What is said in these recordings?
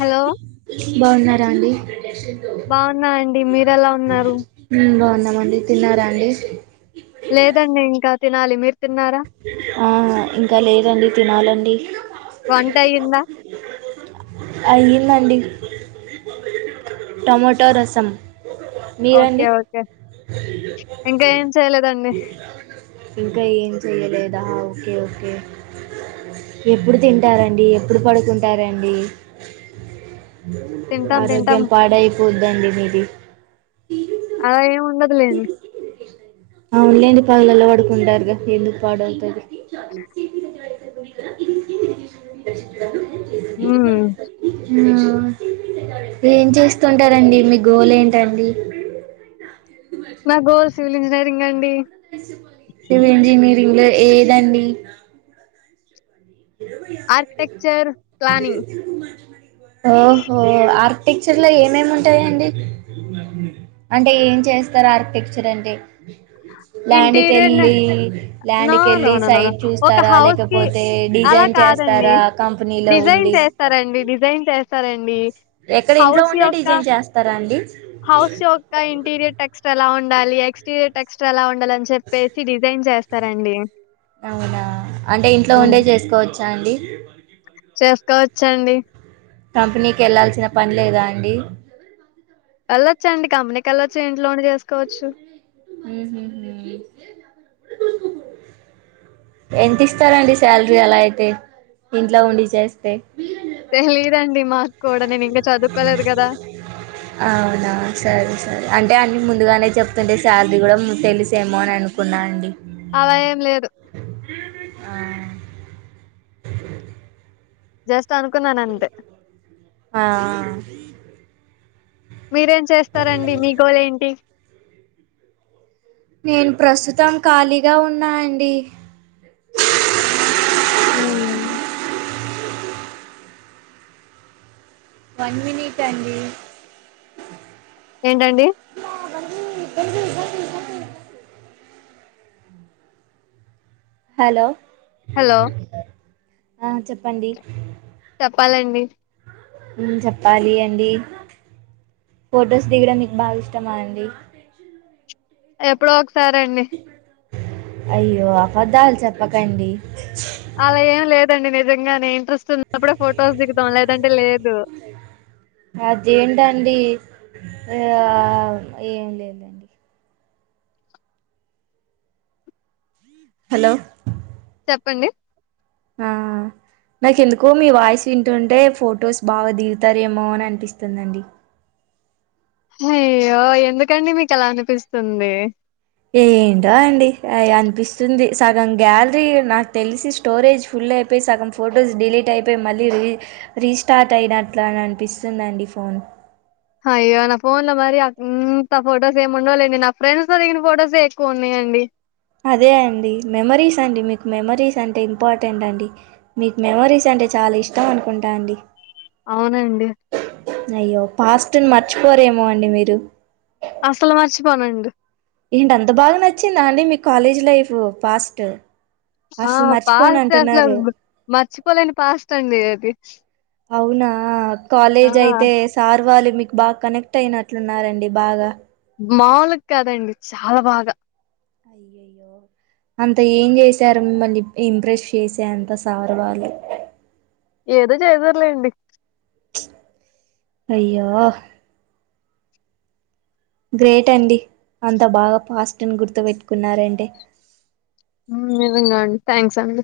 Hello బాగున్నారా అండి బాగున్నా అండి. మీరెలా ఉన్నారు? మ్ బాగున్నాం మండి తిన్నారా అండి లేదండి ఇంకా తినాలి మీరు తిన్నారా? ఆ ఇంకా లేదండి తినాలండి వంటయిందా అయ్యిందండి టమాటా రసం ఓకే మీరండి ఓకే ఇంకా ఏం చేయలేదండి. ఇంకా ఏం చెయలేదా ఓకే ఓకే ఎప్పుడు తింటారండి ఎప్పుడు పడుకుంటారండి తింటాం తింటాం. ఆరోగ్యం పాడై వద్దండి మీదీ అలా ఏమి ఉండదులేండి అవును లేండి పగలలా పడుకుంటారుగా ఎందుకు పాడవుతది ఇంట్ల పీచుమిటాయి హ్మ్. ఆ ఏం చేస్తుంటారండి మీ గోల్ ఏంటండి నా గోల్ సివిల్ ఇంజనీరింగ్ అండీ సివిల్ ఇంజినీరింగ్ లో ఏదండీ ఆర్క్ టెక్చర్ ప్లానింగ్ ఓహో ఆర్క్ టెక్చర్ లో ఏమేమి ఉంటాయండి అంటే ఏం చేస్తారు ఆర్క్ టెక్చర్ అంటే ల్యాండ్ ఇంటీరియర్ న కెళ్ళీ ల్యాండ్ నో నో కెళ్ళి నో నో నో సైడ్ ఒక చూస్తారా హౌస్‌కి లేకపోతే డి అలా కాదండి డిజైన్ చేస్తారండి డిజైన్ చేస్ సరే అండీ ఎక్కడ ఇంట్లో హౌస్ ఉండే యొక్క డిజైన్ చేస్తారా అండి హౌస్ యొక్క ఇంటీరియర్ టెక్స్ట్ ఎలా ఉండాలి ఎక్స్టీరియర్ టెక్స్ట్ చలా ఉ అలా అని చెప్పేసి డిజైన్ చేస్ సరే అండీ అవునా అంటే ఇంట్లో ఉండే చేసుకోవచ్చు నాండి సేఫ్గా వచ్చా అండి కంపెనీ కెళ్లాల్సిన పని లేదా అండి వెళ్ళొచ్చండి కంపెనీ కెళ్ళచ్చు ఇంట్లోండి చేసుకోవచ్చు ఉహు ఎంత ఇస్తారండి సాలరీ అలా అయితే ఇంట్లో ఉండి చేస్తే తెలీదండి మా కోడలి నింగే అవునా సరె సరె అ అంటే అన్నీ ముందుగానే చెప్తుంటే సాలరీ కూడా తెలిసేమో అని అనుకున్నా అండి అలా ఏం లేదు ఆ జస్ట్ అనుకున్నాను అంతే అ ఆ మీరేం చేస్తారండి మీ గోల్ ఏంటీ నేను ప్రస్తుతం ఖాళీగా ఉన్నా అండీ హమ్ వన్ మినిట్ అండీ ఏంటండీ జరుగూ జరుగు జరుగు జరుగు హలో హలో ఆ చెప్పండి చెప్పాలండి చెప్పాలి అండి ఫొటోస్ దిగడం మీకు బాగా ఇష్టమా అండి ఎప్పుడోక్స సరేండి అయ్యో అబద్ధాలు చెప్పకండి అలా ఏం లేదండి నిజంగానే ఇంట్రెస్ట్ ఉన్నప్పుడే ఫొటోస్ దికుదాం లేదంటే లేదు అదేంటండి ఆ ఏమి లేదండి హలో చెప్పండి ఆ నాకు ఎందుకో మీ వాయిస్ వింటుంటే ఫొటోస్ బాగా దిగుతారేమో అని అనిపిస్తుందండి అయ్యో ఎందుకండి మీకు అలా అనిపిస్తుంది ఏ ఏంటో అండి అనిపిస్తుంది సగం గ్యాలరీ నాకు తెలిసి స్టోరేజ్ ఫుల్ అయిపోయి సగం ఫొటోస్ డిలీట్ అయిపోయి మళ్ళీ రీ రీస్టార్ట్ అయినట్లుని అనిపిస్తుందిండి ఫోన్ అయ్యో నా ఫోన్ లో మరి ఇంత ఫొటోస్ ఏమి ఉండాలండి నా ఫ్రెండ్స్ త దిగిన ఫొటోస్ ఎక్కువ ఉన్నాయండి అదే అండి మెమరీస్ అండి మీకు మెమరీస్ అంటే ఇంపార్టెంట్ అండి మీకు మెమరీస్ అంటే చాలా ఇష్టం అనుకుంటా అండి అవునండి అయ్యో పాస్ట్ని మర్చిపోరేమో అండి మీరు అసల్ మారిచి పొననండి ఏంటి అంత బాగా నచ్చిందా అండి మీ కాలేజీ లైఫ్ పాస్ట్ ఆ అసలు మర్చిపోను పాస్ట్ అంటున్నారు అసలు మర్చిపోలేని పాస్ట్ అండి అది అవునా ఆ! కాలేజ్ అయితే సార్ వాళ్ళు మీకు బాగా కనెక్ట్ అయినట్లున్నారండి బాగా మాముూలుగా కదండి చాలా బాగా అయ్యయ్యో అంత ఏం చేసారు మిమ్మల్ని ఇంప్రెస్ చేసే అంత సారు వాళ్ళు ఏదో చేసార్లేండి అయో గ్రేట్ అండి అంత బాగా పాస్ట్ని గుర్తుపెట్టుకున్నంటే నిజంగా అండి థ్యాంక్స్ అండి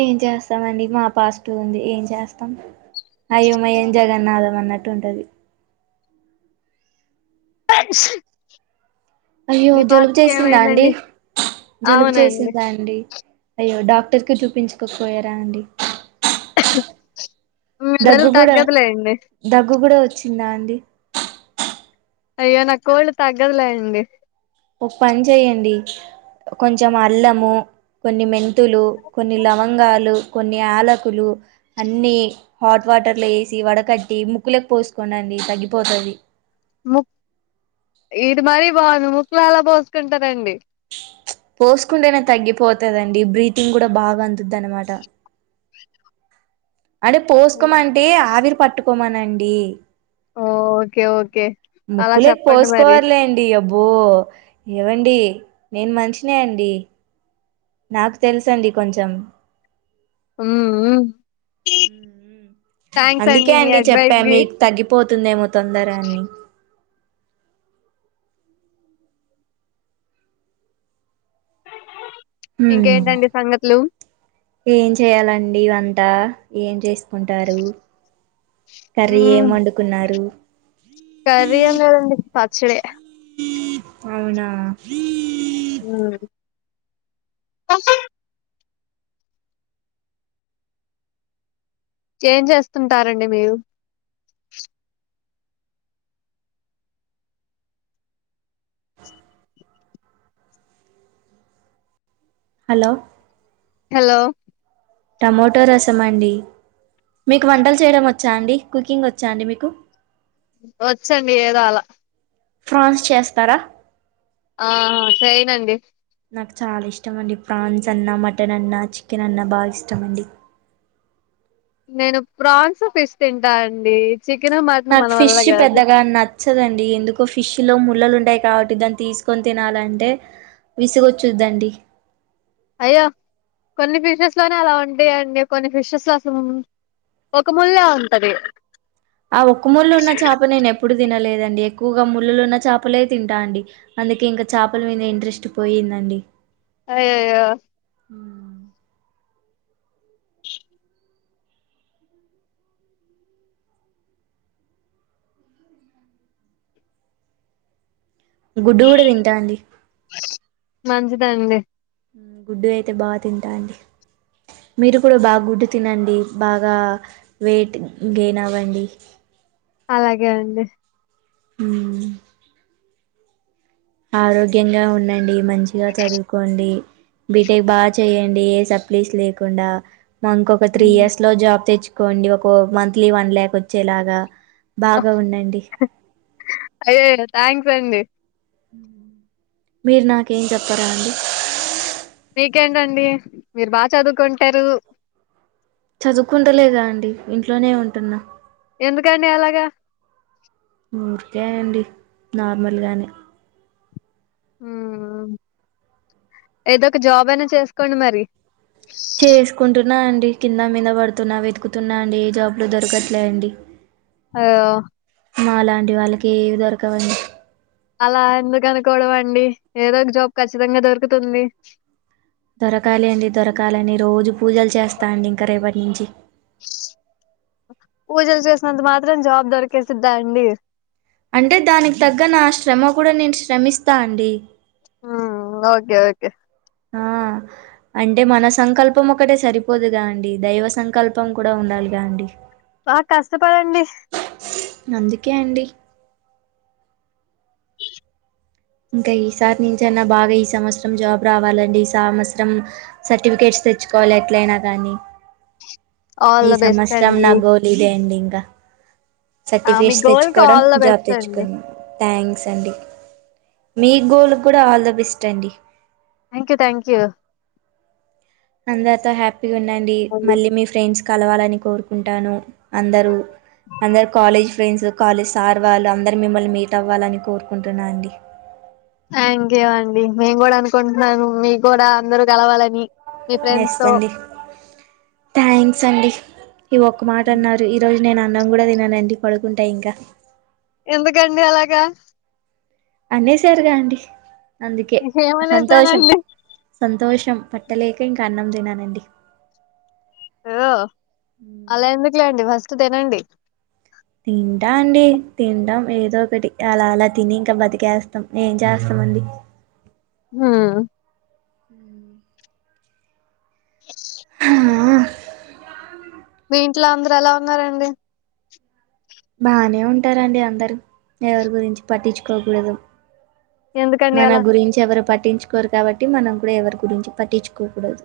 ఏం చేస్తామండి మా పాస్ట్ ఉంది ఏం చేస్తాం అయోమయం జగన్నాథం అన్నట్టు ఉంటది అ అయ్యో జలుబు చేసిందా అండి జలుబు అవునండి. చేసిందా అండి అయ్యో డాక్ డాక్టర్కి చూపించకపోయారా అండి మీ దగ్గు జలుబు కూడా తగ్గదులేండి. దగ్గు కూడా వ వచింద అండి అయ్యో నా కోల్డ్ తగ్గదులే అండి ఒక పని చేయయండి కొంచెం అల్లము కొన్ని మెంతులు కొన్ని లవంగాలు కొన్ని ఆలకులు అన్ని హాట్ వాటర్లు వేసి వడకట్టి ముక్కులకు పోసుకోం అండి తగ్గిపోతుంది ముక్ ఇది మరీ బాగుంది ముక్కులో ఎలా పోసుకుంటారండి పోసుకుంటేనే తగ్గిపోతుందండి బ్రీతింగ్ కూడా బాగా అందుద్ది అనమాట అంటే పోసుకో హ్మ్. అంటే ఆవిర్ పట్టుకోమనండి ఓకే ఓకే అలా చెప్పండి మరి బ్ బో ఏవండి నేను మనిషిని అండి నాకు తెలుస అండి కొంచెం ఉ ఉ అందుకే మీ అండి చెప్పా అడ్వైస్‌కి. మీకు తగ్గిపోతుందేమో తొందర అన్ని హ్మ్ ఇంకేంటండి సంగతులు ఏం చేయాలండి ఇ వంట ఏం చేస్త కర్రీ ఏం హ్మ్. వండుకున్నారు కర్రీ ఏం లేదండి పచ్చడే అవునా కొసం ఏమ్ చేస్తుంటారండి మీరు హలో హలో టమోటో రసం అండి మీకు వంటలు చేయడం వచ్చా అండి. కుకింగ్ వచ్చా అండి మీకు. వచ్చండి ఏదో అలా ఫ్రాన్స్ చేస్తారా ఆ సైనడి నాకు చాలా ఇష్టమ అండి ప్రాన్స్ అన్నా మటన్ అన్నా చికెన్ అన్నా బాగా ఇష్టమ అండి నేను ప్రాన్స్ ఫిష్ తింటాను అండి చికెన్ మటన్ నాక్ మన ఫిష్ వల్ల కాదు పెద్దగా నచ్ నచ్దండి ఎందుకో ఫిష్ లో ముళ్లలు ఉంటాయి. కాబట్టి, దాన్ని తీసుకొని తినాలంటే విసుగొచ్చుద్దండి. అయ్యో కొన్ని ఫిషెస్ లోనే అలా ఉంటాయండి. కొన్ని ఫిషెస్లో అసల్ ఒక ముల్లే ఉంటంది. ఆ ఒక్క ముళ్ ఉన్న చేప నేను ఎప్పుడు తినలేదన్ అండి ఎక్కువగా ముళ్ళలు ఉన్న చేపలే తింటా అండి. అందుకే ఇంకా చేపల మీద ఇంట్రెస్ట్ పోయిందండి. అయ్యయో గుడ్డు కూడా తింటా అండి మంచిదండి మ్మ్ గుడ్డు అయితే బాగా తింటా అండి. మీరు కూడా బాగా గుడ్డు తినండి. బాగా వెయిట్ గెన్ అవ్వండి. అలాగే అండి హ్మ్ ఆరోగ్యంగా ఉండండి. మంచిగా చదువుకోండి. బీటెక్ బాగా చేయండి. ఏ సప్లీస్ లేకుండా, నా ఇంకొక త్రీ ఇయర్స్ లో జాబ్ తెచ్ కోండి ఒకో మంత్లీ వన్ లాక్ వచ్చేలాగా బాగా ఉండండి అయ్యయ్యో థ్యాంక్స్ అండి మీర్ నాకేం చెప్పారా అండి మీకెండ్ అండి మీరు బాగా చదువుకుంటారు చదువుకుంటలేద అండి ఇంట్లోనే ఉంటున్నా ఎందుకండి అలాగా ఊరికేండి నార్మల్గానే ఏదో ఒక జాబ్ అయినా చేసుకోండి మరి చేసుకుంటున్నా అండి కింద మీద పడుతున్నా వెతుకుతున్నా అండి ఏ జాబ్లు దొరకట్లే అండి అదేకద మాలాంటి వాళ్ళకి ఏవి దొరకవండి అలా ఎందుకు అనుకోవడం అండి ఏదో ఒక జాబ్ ఖచ్చితంగా దొరుకుతుంది దొరకాలండి దొరకాలని రోజు పూజలు చేస్తా అండి ఇంక రేపటి నుంచి పూజలు చేసినంత మాత్రం జాబ్ దొరికేసిద్దా అండి అంటే దానికి తగ్గ నా శ్రమ కూడా నేను శ్రమిస్తా అండి హమ్ ఓకే ఓకే ఆ అంటే మన సంకల్పం ఒకటే సరిపోదుగా అండి దైవ సంకల్పం కూడా ఉండాలిగా అండి ఆ కష్టపడండి అందుకే అండి ఇంక ఈసారి నుంచ అన్న బాగా ఈ సంవత్సరం జాబ్ రావాలండి. ఈ సంవత్సరం సర్టిఫికేట్స్ తెచ్చుకోవాలి. ఎట్లైన గానీ ఆల్ ఈ ద బెస్ట్ సంవత్సరం అండి. నా గోల్ ఇదే అండి త ఆ! మీ సర్టిఫికేట్స్ గోల్‌కి తెచ్చుకోవడం ఆల్ ద జాబ్ బెస్ట్ అండి. తెచ్చుకొం థ్యాంక్స్ అండి మీ గోల్ కూడా ఆల్ ద బెస్ట్ అండి థ్యాంక్ యూ థ్యాంక్ యూ నత హ్యాప్ గా ఉండండి అండి. మళ్ళీ మీ ఫ్రెండ్స్ కలవాలని కోరుకుంటాను అందరూ అందరు కాలేజ్ ఫ్రెండ్స్ కాలేజ్ సార్ వాళ్ళు అందరూ, మిమ్మల్ని మీట్ అవ్వాలని కోరుకుంటున్నా అండి. థ్యాంక్ యూ అండి మేము కూడా అనుకుంటున్నాను. మీకు కూడా అందరూ కలవాలని. మీ ఎస్ ఫ్రెండ్స్‌తో. అండి థ్యాంక్స్ అండి ఈ ఒక్క మాట అన్నారు ఈరోజు నేను అన్నం కూడా తినను అండి పడుకుంటా ఇంకా ఎందుకండి అలాగా అనేసారుగా అండి అందుకే సంతోషం ఏమనేసానండి? సంతోష్ పట్టలేక ఇంక అన్నం తిననండి హలో అలా ఎందుకులేండి ఫస్ట్ తినండి తింటా అండి తింటాం. ఏదో ఒకటి అలా అలా తిని ఇంక బతికేస్తాం ఏం చేస్తామండి. హుమ్ ఎస్ హ ఆ ఇంట్లో అందరూ ఎలా ఉన్నారండి బానే ఉంటారండి. అందరు ఎవరి గురించి పట్టించుకోకూడదు. ఎందుకండి మన అలా? గురించి ఎవరు పట్ పట్టించుకోరు కాబట్టి మనం కూడా ఎవరి గురించి పట్టించుకోకూడదు.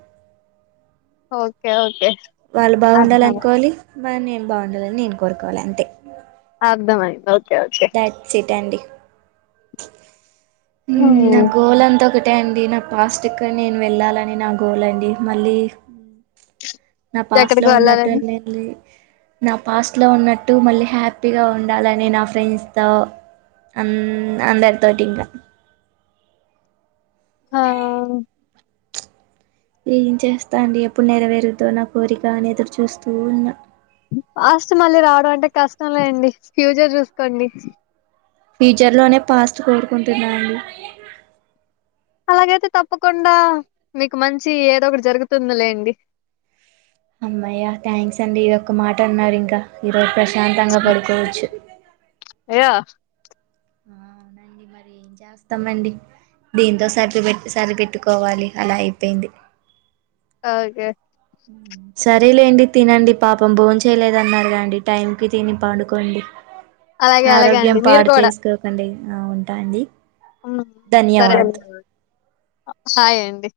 ఓకే అంటే వాళ్ళు బాగుండాలి అనుకోవాలి మరి నేను బాగుండాలని నేను కోరుకోవాలి అంతే అర్థమయిన తరువాత దాట్స్ట్ అండి హ్మ్ నా గోలంతా ఒక అంతే అండి నా పాస్ట్ క నేను వెళ్ళాలని నా గోల్ అండి మళ్ళీ నా పాస్ లో ఎక్కడికి ఉన్నట్టు వెళ్ళాలని ని నా పాస్ట్లో ఉన్నట్టు మళ్ళీ హ్యాపీగా ఉండాలని నా ఫ్రెండ్స్తో అ అందరితోటింకా హా ఏ ఏం చేస్తా అండి ఎప్పుడు నెరవేరుద్దో నా కోరిక అని ఎదురు చూస్తూ ఉన్న పాస్ట్ మళ్ళీ రావడం అంటే కష్టం లేండి ఫ్యూచర్ చూసుకోండి ఫ్యూచర్ లోనే పాస్ట్ కోరుకుంటున్నాండి అలాగైతే తప్పకుండా మీకు మంచి ఏదో ఒకటి జరుగుతుంది లేండి అమ్మయ్య థ్యాంక్స్ అండి ఇదొక్క మాట అన్నారు ఇంకా ఈ రోజు ప్రశ్న ప్రశాంతంగా పడుకోవచ్చు యాహ్! అవునండి మరి ఏం చేస్తామండి దీంతో సరిెట్ సరిపెట్టుకోవాలి అలా అయిపోయింది ఓకే సరేలేండి తినండి పాపం భోన్ చేయలేదన్నారు గండి టైం కి తిని పడుకోండి అలాగే అలాగే అండి. ఆరోగ్యం మీరు పాడు చేసుకోకండి ఆ ఉంటా అండి మ్మ్ సరే ధన్యవాద్ అండి హాయ్ అండి